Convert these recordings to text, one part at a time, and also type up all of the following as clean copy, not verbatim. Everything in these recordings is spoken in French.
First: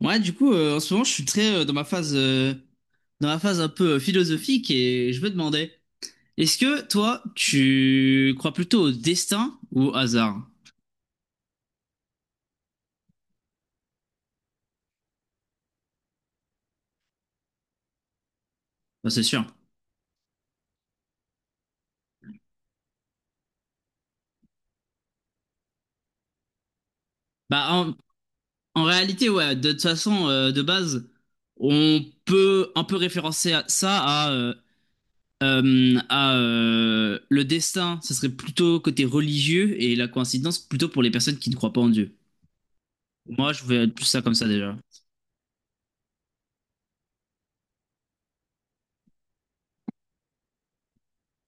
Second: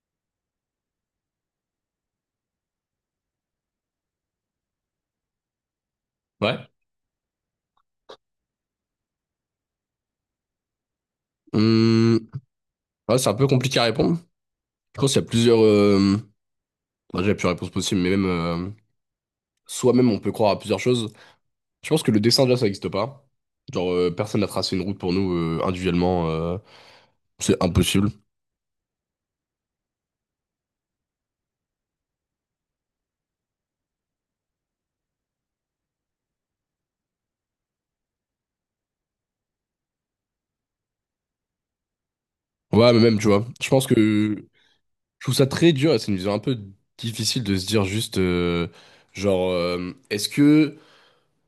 En ce moment, je suis très dans ma phase un peu philosophique et je me demandais, est-ce Ouais. que toi, tu crois plutôt au destin ou au hasard? Hum, ouais, c'est un peu compliqué à répondre. Je pense qu'il y a plusieurs. Bah, déjà, plusieurs réponses possibles, mais même. Bah, c'est sûr. Soi-même, on peut croire à plusieurs choses. Je pense que le dessin, déjà, ça n'existe pas. Genre, personne n'a tracé une route pour nous individuellement. C'est Bah, en, impossible. En réalité, ouais, de toute façon, de base, on peut un peu ça à le destin, ça serait plutôt côté religieux et la coïncidence plutôt pour les personnes qui ne croient pas en Dieu. Ouais, mais même, tu vois. Moi, je Je pense vais plus ça comme que. ça déjà. Je trouve ça très dur et c'est une vision un peu difficile de se dire juste. Genre, est-ce que.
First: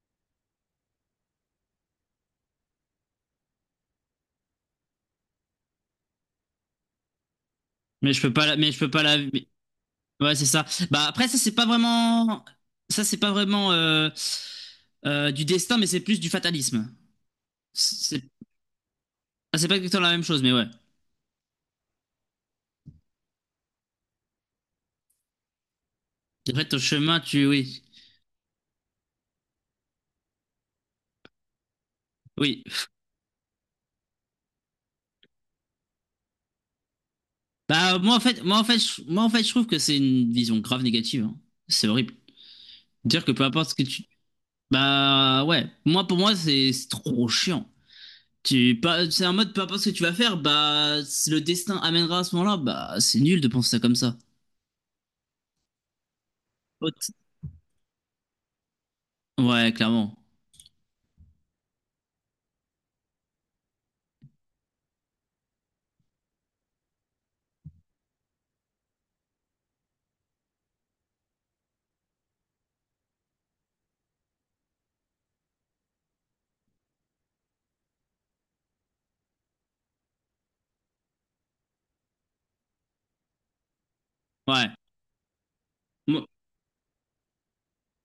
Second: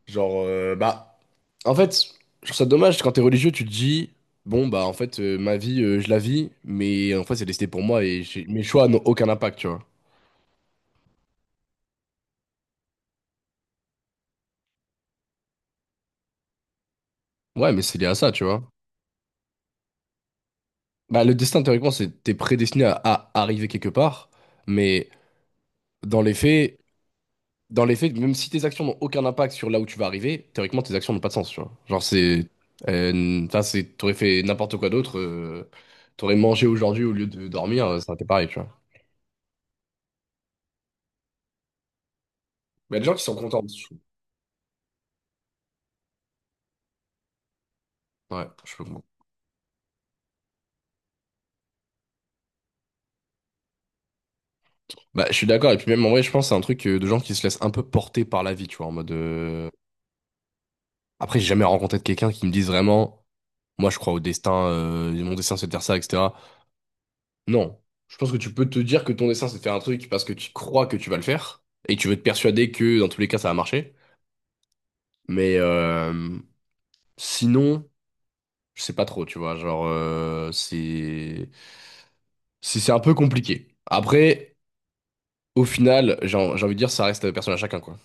Genre, bah, en fait, je trouve ça dommage quand t'es religieux, tu te dis, bon, bah, en fait, ma vie, je la vis, mais en fait, c'est destiné pour moi et mes Mais je choix peux n'ont pas la... aucun impact, tu vois. Ouais, c'est ça. Bah après, ça c'est pas vraiment du destin, mais c'est plus du fatalisme. Ouais, mais c'est lié à C'est ça, tu vois. Ah, c'est pas exactement la même chose, mais ouais. Bah, le destin, théoriquement, c'est t'es prédestiné à arriver quelque part, mais dans les Après faits, ton chemin, tu... oui. dans les faits, même si tes actions n'ont aucun impact sur là où tu vas arriver, théoriquement, tes actions n'ont pas de sens, tu vois. Genre, c'est. Oui. Enfin, c'est. T'aurais fait n'importe quoi d'autre, t'aurais mangé aujourd'hui au lieu de dormir, Bah ça aurait été pareil, moi tu en vois. fait je, moi en fait je trouve que c'est une vision grave négative, hein. C'est horrible. Mais il y a des gens qui Dire que sont peu contents. importe ce que tu... bah ouais, moi pour moi c'est trop chiant. Ouais, je Tu peux comprendre. pas c'est un mode peu importe ce que tu vas faire, bah si le destin amènera à ce moment-là, bah c'est nul de penser ça comme ça. Bah, je suis d'accord. Et puis même, en vrai, je pense que c'est un truc de Autre- gens qui se laissent un peu porter par la vie, tu vois, en mode... Ouais, clairement. Après, j'ai jamais rencontré de quelqu'un qui me dise vraiment, moi, je crois au destin, mon destin, c'est de faire ça, etc. Non. Je pense que tu peux te dire que ton destin, c'est de faire un truc parce que tu crois que tu vas le faire et tu veux te persuader que, dans tous les cas, ça va marcher. Mais sinon, je sais pas trop, tu vois, genre, c'est... C'est un peu compliqué. Après, Ouais. au final, j'ai envie de dire, ça reste personne à chacun, quoi.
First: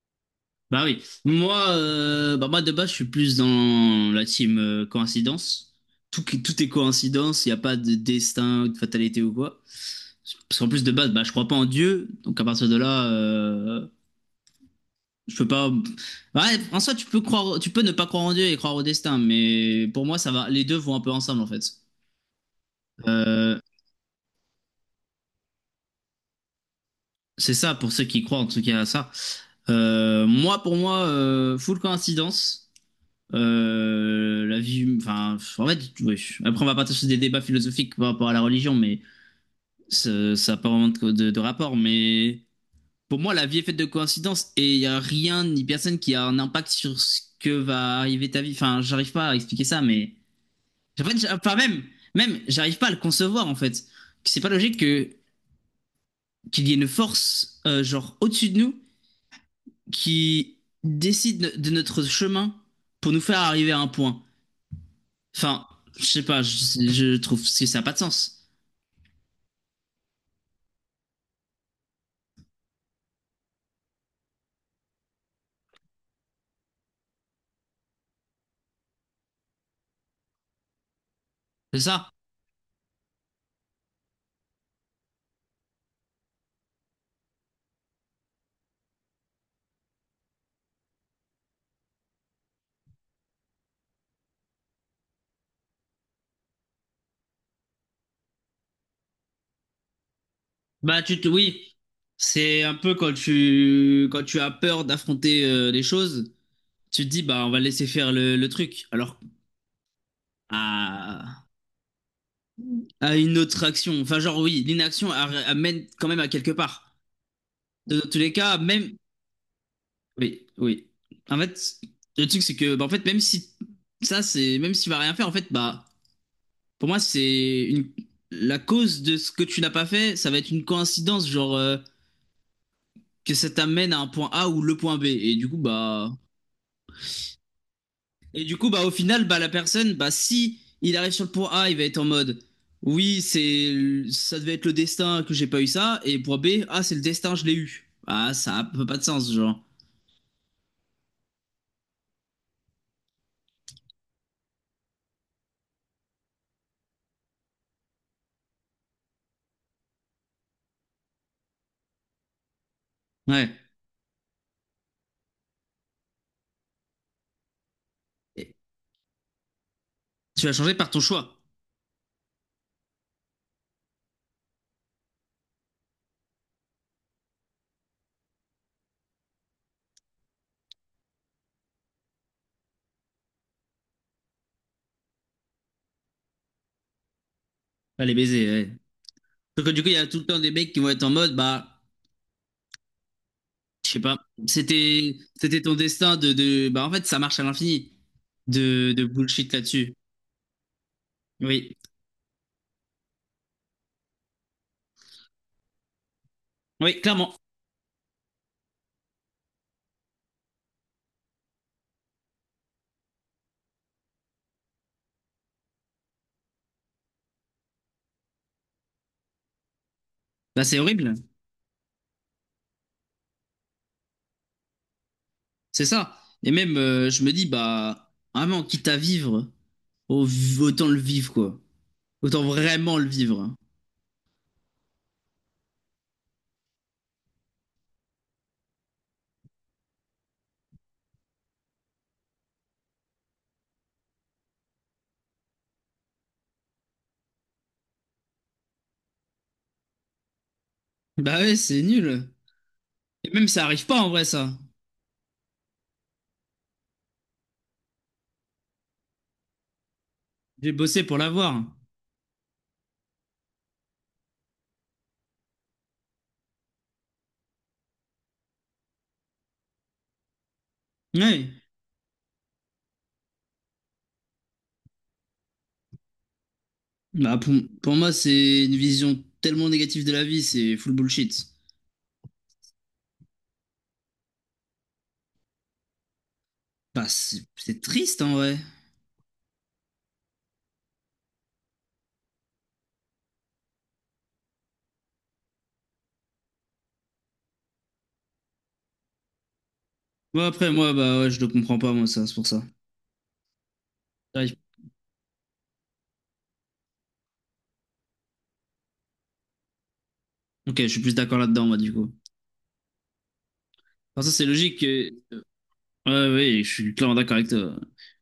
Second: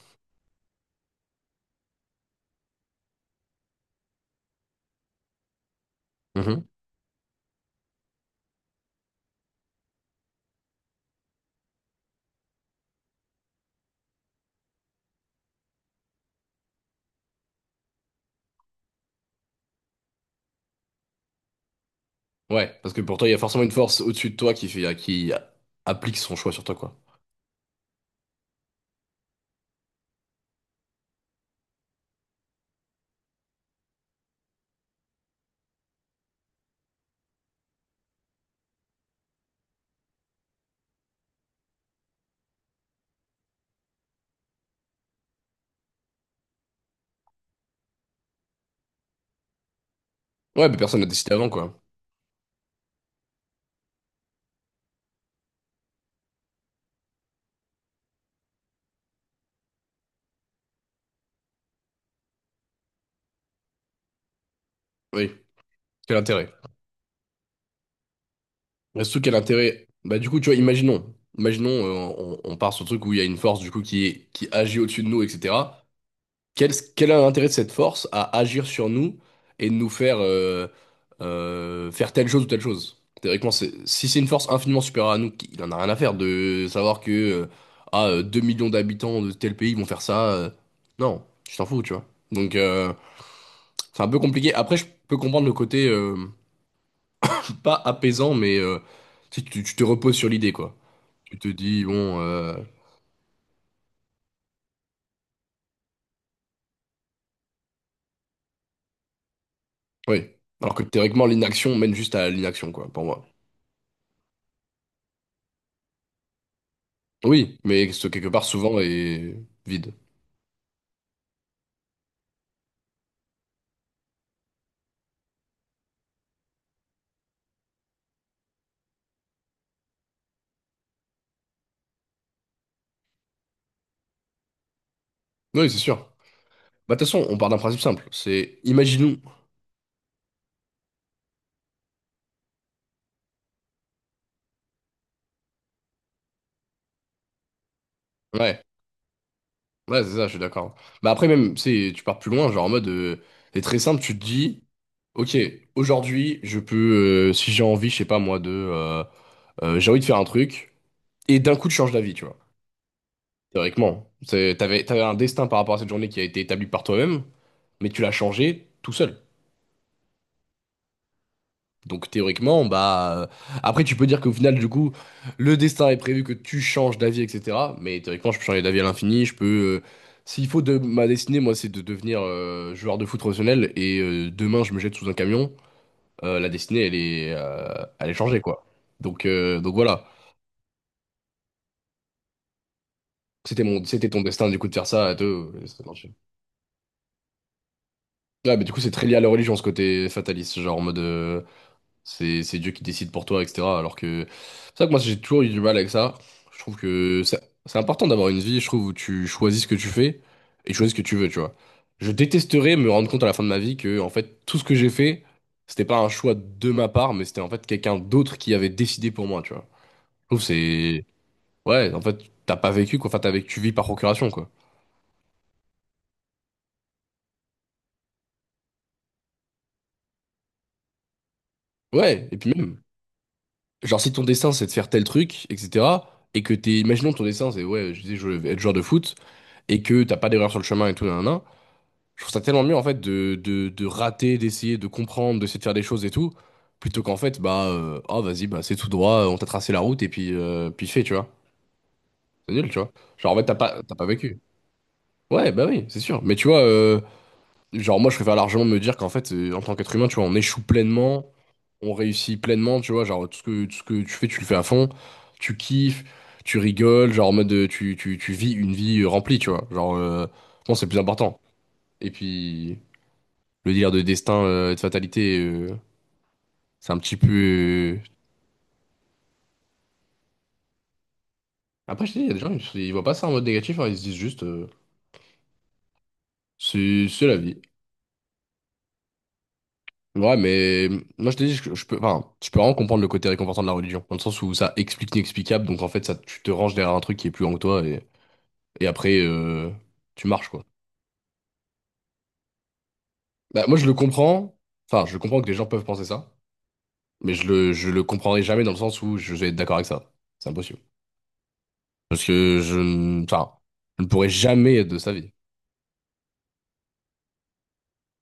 Bah oui, moi, bah moi de base, je suis plus dans la team coïncidence. Tout est coïncidence, il n'y a pas de destin ou de fatalité ou quoi. Parce qu'en plus de base, bah, je crois pas en Dieu, donc à partir de là, je peux pas. Ouais, en soi, tu peux croire, tu peux ne pas croire en Dieu et croire au destin, mais pour moi, ça va, les deux vont un peu ensemble en fait. Ouais, parce que pour toi, il y a Euh, forcément une force au-dessus de toi qui fait, qui applique son choix sur toi, quoi. c'est ça pour ceux qui croient en tout cas à ça. Moi, pour moi, full coïncidence. La vie, enfin, en fait, oui. Après, on va partir sur des débats philosophiques par rapport à la religion, mais ça n'a pas vraiment de rapport. Mais pour moi, la vie est faite de coïncidences et il n'y a rien ni personne qui a un impact sur ce que va arriver ta vie. Enfin, j'arrive pas à expliquer ça, mais Ouais, mais personne en n'a fait, décidé avant, enfin, quoi. Même, j'arrive pas à le concevoir en fait. C'est pas logique que qu'il y ait une force, genre au-dessus de nous, qui décide de notre chemin pour nous faire arriver à un point. Oui, Enfin, je quel sais pas, intérêt. Je trouve que ça n'a pas de sens. Et surtout, quel intérêt. Bah, du coup, tu vois, imaginons. Imaginons, on part sur le truc où il y a une force, du coup, qui agit au-dessus de nous, etc. Quel est l'intérêt de cette force à agir sur nous et de nous faire C'est ça? faire telle chose ou telle chose? Théoriquement, si c'est une force infiniment supérieure à nous, il en a rien à faire de savoir que 2 millions d'habitants de tel pays vont faire ça. Non, je t'en fous, tu vois. Donc c'est un peu compliqué. Après, je peux comprendre le côté pas apaisant, mais tu te reposes sur l'idée, quoi. Tu te Oui, dis, bon, c'est un peu quand tu as peur d'affronter les choses, tu te dis, bah, on va laisser faire le truc. Alors, oui. Alors que théoriquement, à... l'inaction mène juste à l'inaction, quoi, pour à moi. une autre action. Enfin, genre, oui, l'inaction amène quand même à quelque part. Oui, mais De- ce Dans tous quelque les part cas, souvent même, est vide. oui, oui. En fait, le truc, c'est que, bah, en fait, même si ça, c'est, même s'il va rien faire, en fait, bah, pour moi, c'est une, la cause de ce que tu n'as pas fait, ça va être une coïncidence, genre, que ça t'amène à un point A ou le point B. Et du coup, Oui, c'est sûr. bah. Bah, de toute façon, on part d'un principe simple. Et du C'est coup, bah, au imaginons. final, bah, la personne, bah, si il arrive sur le point A, il va être en mode... Oui, c'est ça devait être le destin que j'ai pas eu ça. Et point B, ah, c'est le destin, je l'ai eu. Ah, ça Ouais, a peu pas de sens, genre. ouais, c'est ça, je suis d'accord. Bah, après, même, tu sais, tu pars plus loin, genre en mode. C'est très simple, tu te dis, ok, aujourd'hui, je peux, si j'ai envie, je sais pas moi, de. J'ai envie de faire un truc, et d'un coup, tu changes d'avis, tu vois. Ouais. Théoriquement. T'avais un destin par rapport à cette journée qui a été établi par toi-même, mais tu l'as Et changé tout seul. tu vas changer par ton choix. Donc théoriquement, bah, après tu peux dire qu'au final du coup le destin est prévu que tu changes d'avis etc. Mais théoriquement je peux changer d'avis à l'infini, je peux s'il faut de ma destinée moi c'est de devenir joueur de foot professionnel et demain je me jette sous un camion, la destinée elle est euh, elle Allez est les changée quoi. baisers, ouais. Donc euh, Sauf que donc du coup, il y voilà a tout le temps des mecs qui vont être en mode... Bah, c'était mon je sais c'était pas, ton destin du coup de faire ça à deux. c'était ton destin de... Bah, en fait, ça marche à l'infini Ouais mais du coup c'est de très lié à la bullshit religion ce là-dessus. côté fataliste genre en mode. Oui. C'est Dieu qui décide pour toi, etc. Alors que c'est ça que moi j'ai toujours eu du mal avec ça. Je trouve Oui, que clairement. c'est important d'avoir une vie, je trouve, où tu choisis ce que tu fais et choisis ce que tu veux, tu vois. Je détesterais me rendre compte à la fin de ma vie que en fait tout ce que j'ai fait, c'était pas un choix de ma part, mais c'était en fait quelqu'un d'autre qui avait décidé pour moi, tu vois. Je trouve que Bah, c'est c'est horrible. ouais, en fait t'as pas vécu quoi, enfin t'as vécu, tu vis par procuration quoi. C'est ça. Et même, je me dis, bah, vraiment, quitte à vivre, au- autant le vivre, quoi. Ouais, et Autant puis même vraiment le vivre. genre si ton destin c'est de faire tel truc, etc. Et que imaginons ton destin c'est ouais, je disais je veux être joueur de foot. Et que t'as pas d'erreur sur le chemin et tout, nanana, je trouve ça tellement mieux en fait de rater, d'essayer, de comprendre, d'essayer de faire des choses et tout, plutôt qu'en fait, bah, oh vas-y, bah c'est tout droit, on t'a tracé la route et puis, puis fais, tu vois. Bah ouais, c'est nul. C'est nul, tu vois. Et Genre en fait, même, t'as ça pas, arrive t'as pas, pas en vrai, vécu. ça. Ouais, bah oui, c'est sûr. Mais tu vois, genre moi, je préfère largement me dire qu'en fait, en tant qu'être humain, tu vois, on échoue J'ai bossé pour pleinement, l'avoir. on réussit pleinement, tu vois, genre tout ce que tu fais, tu le fais à fond, tu kiffes, tu rigoles, genre en mode, tu vis une vie remplie, tu vois. Genre, bon, c'est le plus important. Ouais. Et puis, le délire de destin, de fatalité, c'est un petit Bah, pour, pour peu. euh, moi, c'est une vision tellement négative de la vie, c'est full bullshit. Après, je te dis, il y a des gens, ils voient pas ça en mode négatif, hein, ils se disent juste, Bah, c'est la c'est vie. Triste, en vrai. Ouais, mais moi, je te dis, je peux, enfin, je peux vraiment comprendre le côté réconfortant de la religion, dans le sens où ça explique l'inexplicable, donc en fait, ça, tu te ranges derrière un truc qui est plus grand que toi, et après, tu Moi, marches, quoi. après, moi, bah, ouais, je le comprends pas, moi, ça, c'est pour ça. Bah, moi, je le comprends, Ouais, enfin, je comprends que les gens peuvent penser ça, mais je le comprendrai jamais dans le sens où je vais être d'accord avec ça. C'est ok, impossible. je suis plus d'accord là-dedans, moi, du coup. Parce que je, ne- enfin, je ne Enfin, pourrais ça, c'est jamais logique. être de sa vie. Ouais, ouais, ouais, je suis clairement d'accord avec toi.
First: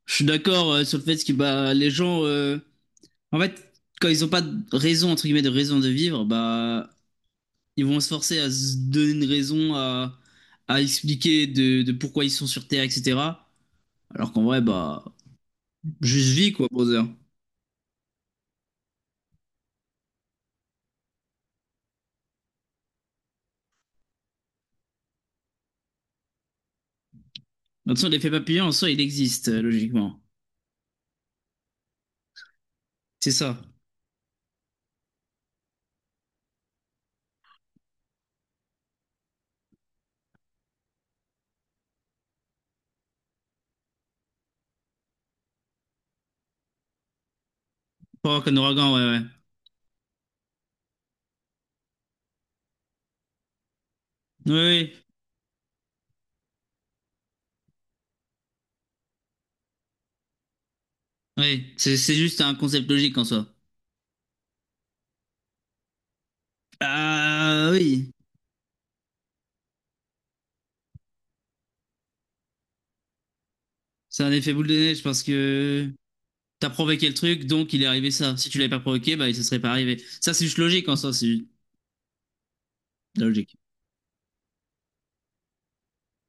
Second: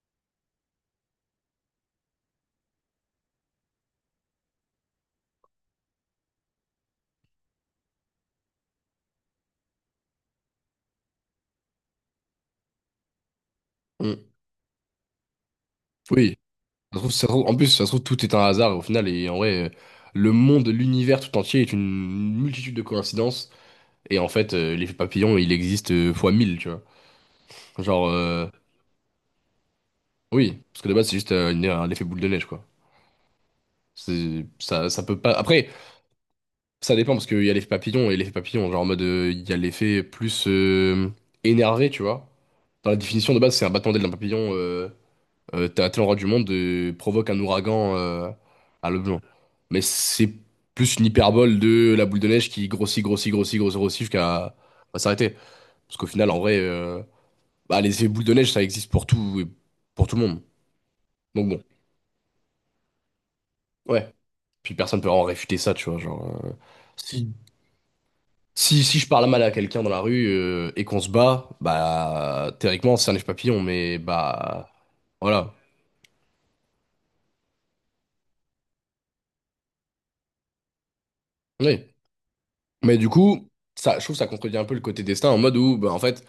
Je suis d'accord sur le fait que bah, les gens, en fait, quand ils n'ont pas de raison, entre guillemets, de raison de vivre, bah, ils vont se forcer à se donner une raison, à expliquer de pourquoi ils sont sur Terre, etc. Mm. Alors qu'en vrai, bah, juste Oui, vie, quoi, brother. De en plus, ça se trouve, tout est un hasard au final, et en vrai, le monde, l'univers tout entier est une multitude de coïncidences, et en fait, l'effet papillon, il existe fois mille, tu vois. toute Genre, façon, l'effet papillon, en soi, il existe, logiquement. oui, parce que de base, c'est juste un effet boule de neige, quoi. C'est ça. Ça, ça peut pas. Après, ça dépend, parce qu'il y a l'effet papillon et l'effet papillon, genre en mode, il y a l'effet plus énervé, tu vois. Dans la définition de base, c'est un battement d'aile d'un papillon t'as le roi du monde provoque un ouragan Pas avoir qu'un à ouragan, ouais, l'objet. ouais. Mais c'est plus une hyperbole de la boule de neige qui grossit, grossit, grossit, grossit, grossit Ouais, jusqu'à ouais. à s'arrêter. Parce qu'au final, en vrai, bah, les effets boules de neige, ça existe pour tout et pour tout le monde. Donc bon, Ouais. C'est juste un concept logique en soi. ouais. Puis personne peut en réfuter ça, tu vois. Genre, si, Ah oui, si je parle mal à quelqu'un dans la rue et qu'on se bat, bah théoriquement, c'est un neige papillon, mais c'est un effet boule bah de neige parce voilà. que... T'as provoqué le truc, donc il est arrivé ça. Si tu l'avais pas provoqué, bah, il se serait pas arrivé. Ça, c'est juste logique en soi, c'est juste Oui. Mais du la coup, logique. ça, je trouve que ça contredit un peu le côté destin en mode où, bah, en fait,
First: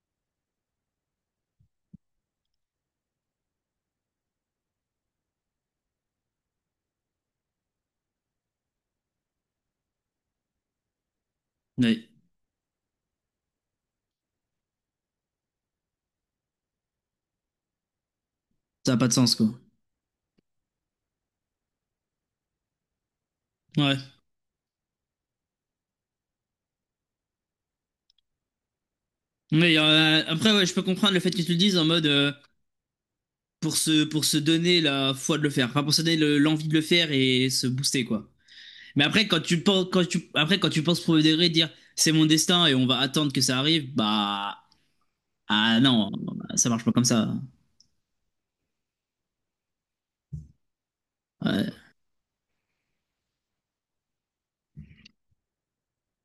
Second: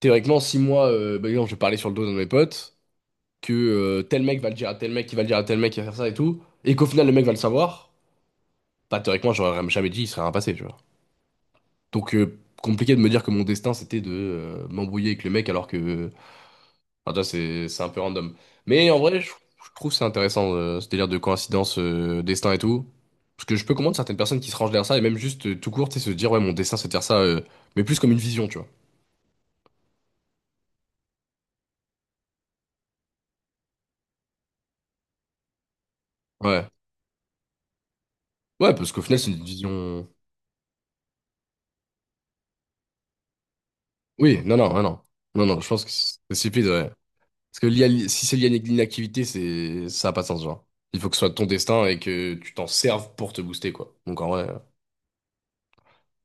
théoriquement, si moi, par exemple, je parlais sur le dos d'un de mes potes, que tel mec va le dire à tel mec, qui va le dire à tel mec, qui va faire ça et tout, et qu'au final le mec va le savoir, bah théoriquement, j'aurais jamais dit, il serait rien passé, tu vois. Mais Donc, compliqué de me dire que mon destin c'était de m'embrouiller avec le mec alors que. Enfin, tu vois, c'est un peu random. Mais ça a en pas de vrai, je, sens, quoi. je trouve c'est intéressant ce délire de coïncidence, destin et tout. Parce que je peux comprendre Ouais. certaines personnes qui se rangent derrière ça et même juste tout court, tu sais, se dire, ouais, mon destin c'est de faire ça, mais plus comme une vision, tu vois. Mais après, ouais, je peux comprendre le fait que tu le dises en mode pour se donner la foi de le faire. Enfin, pour se donner le- l'envie Ouais. de le faire et se booster, quoi. Ouais, parce qu'au Mais final, après, c'est une vision. Quand tu penses provoquer, dire c'est mon destin et on va attendre que ça arrive, Oui, non, bah, non, non, non, non, non, je ah pense que non, c'est stupide, ça marche ouais. pas comme ça. Parce que lié à si c'est lié à l'inactivité, ça a pas de sens, genre. Il faut que ce soit ton Ouais. destin et que tu t'en serves pour te booster, quoi. Donc en vrai,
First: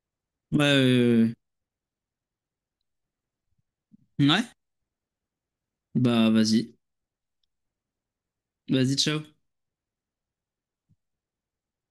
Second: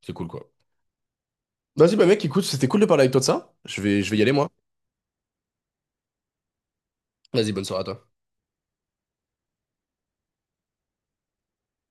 c'est cool, quoi. Ouais, ouais, ouais, Vas-y, bah mec, écoute, c'était cool de parler avec toi de ça. Je vais y ouais. aller, Ouais. moi. Bah, vas-y. Vas-y, bonne soirée à toi. Vas-y, ciao.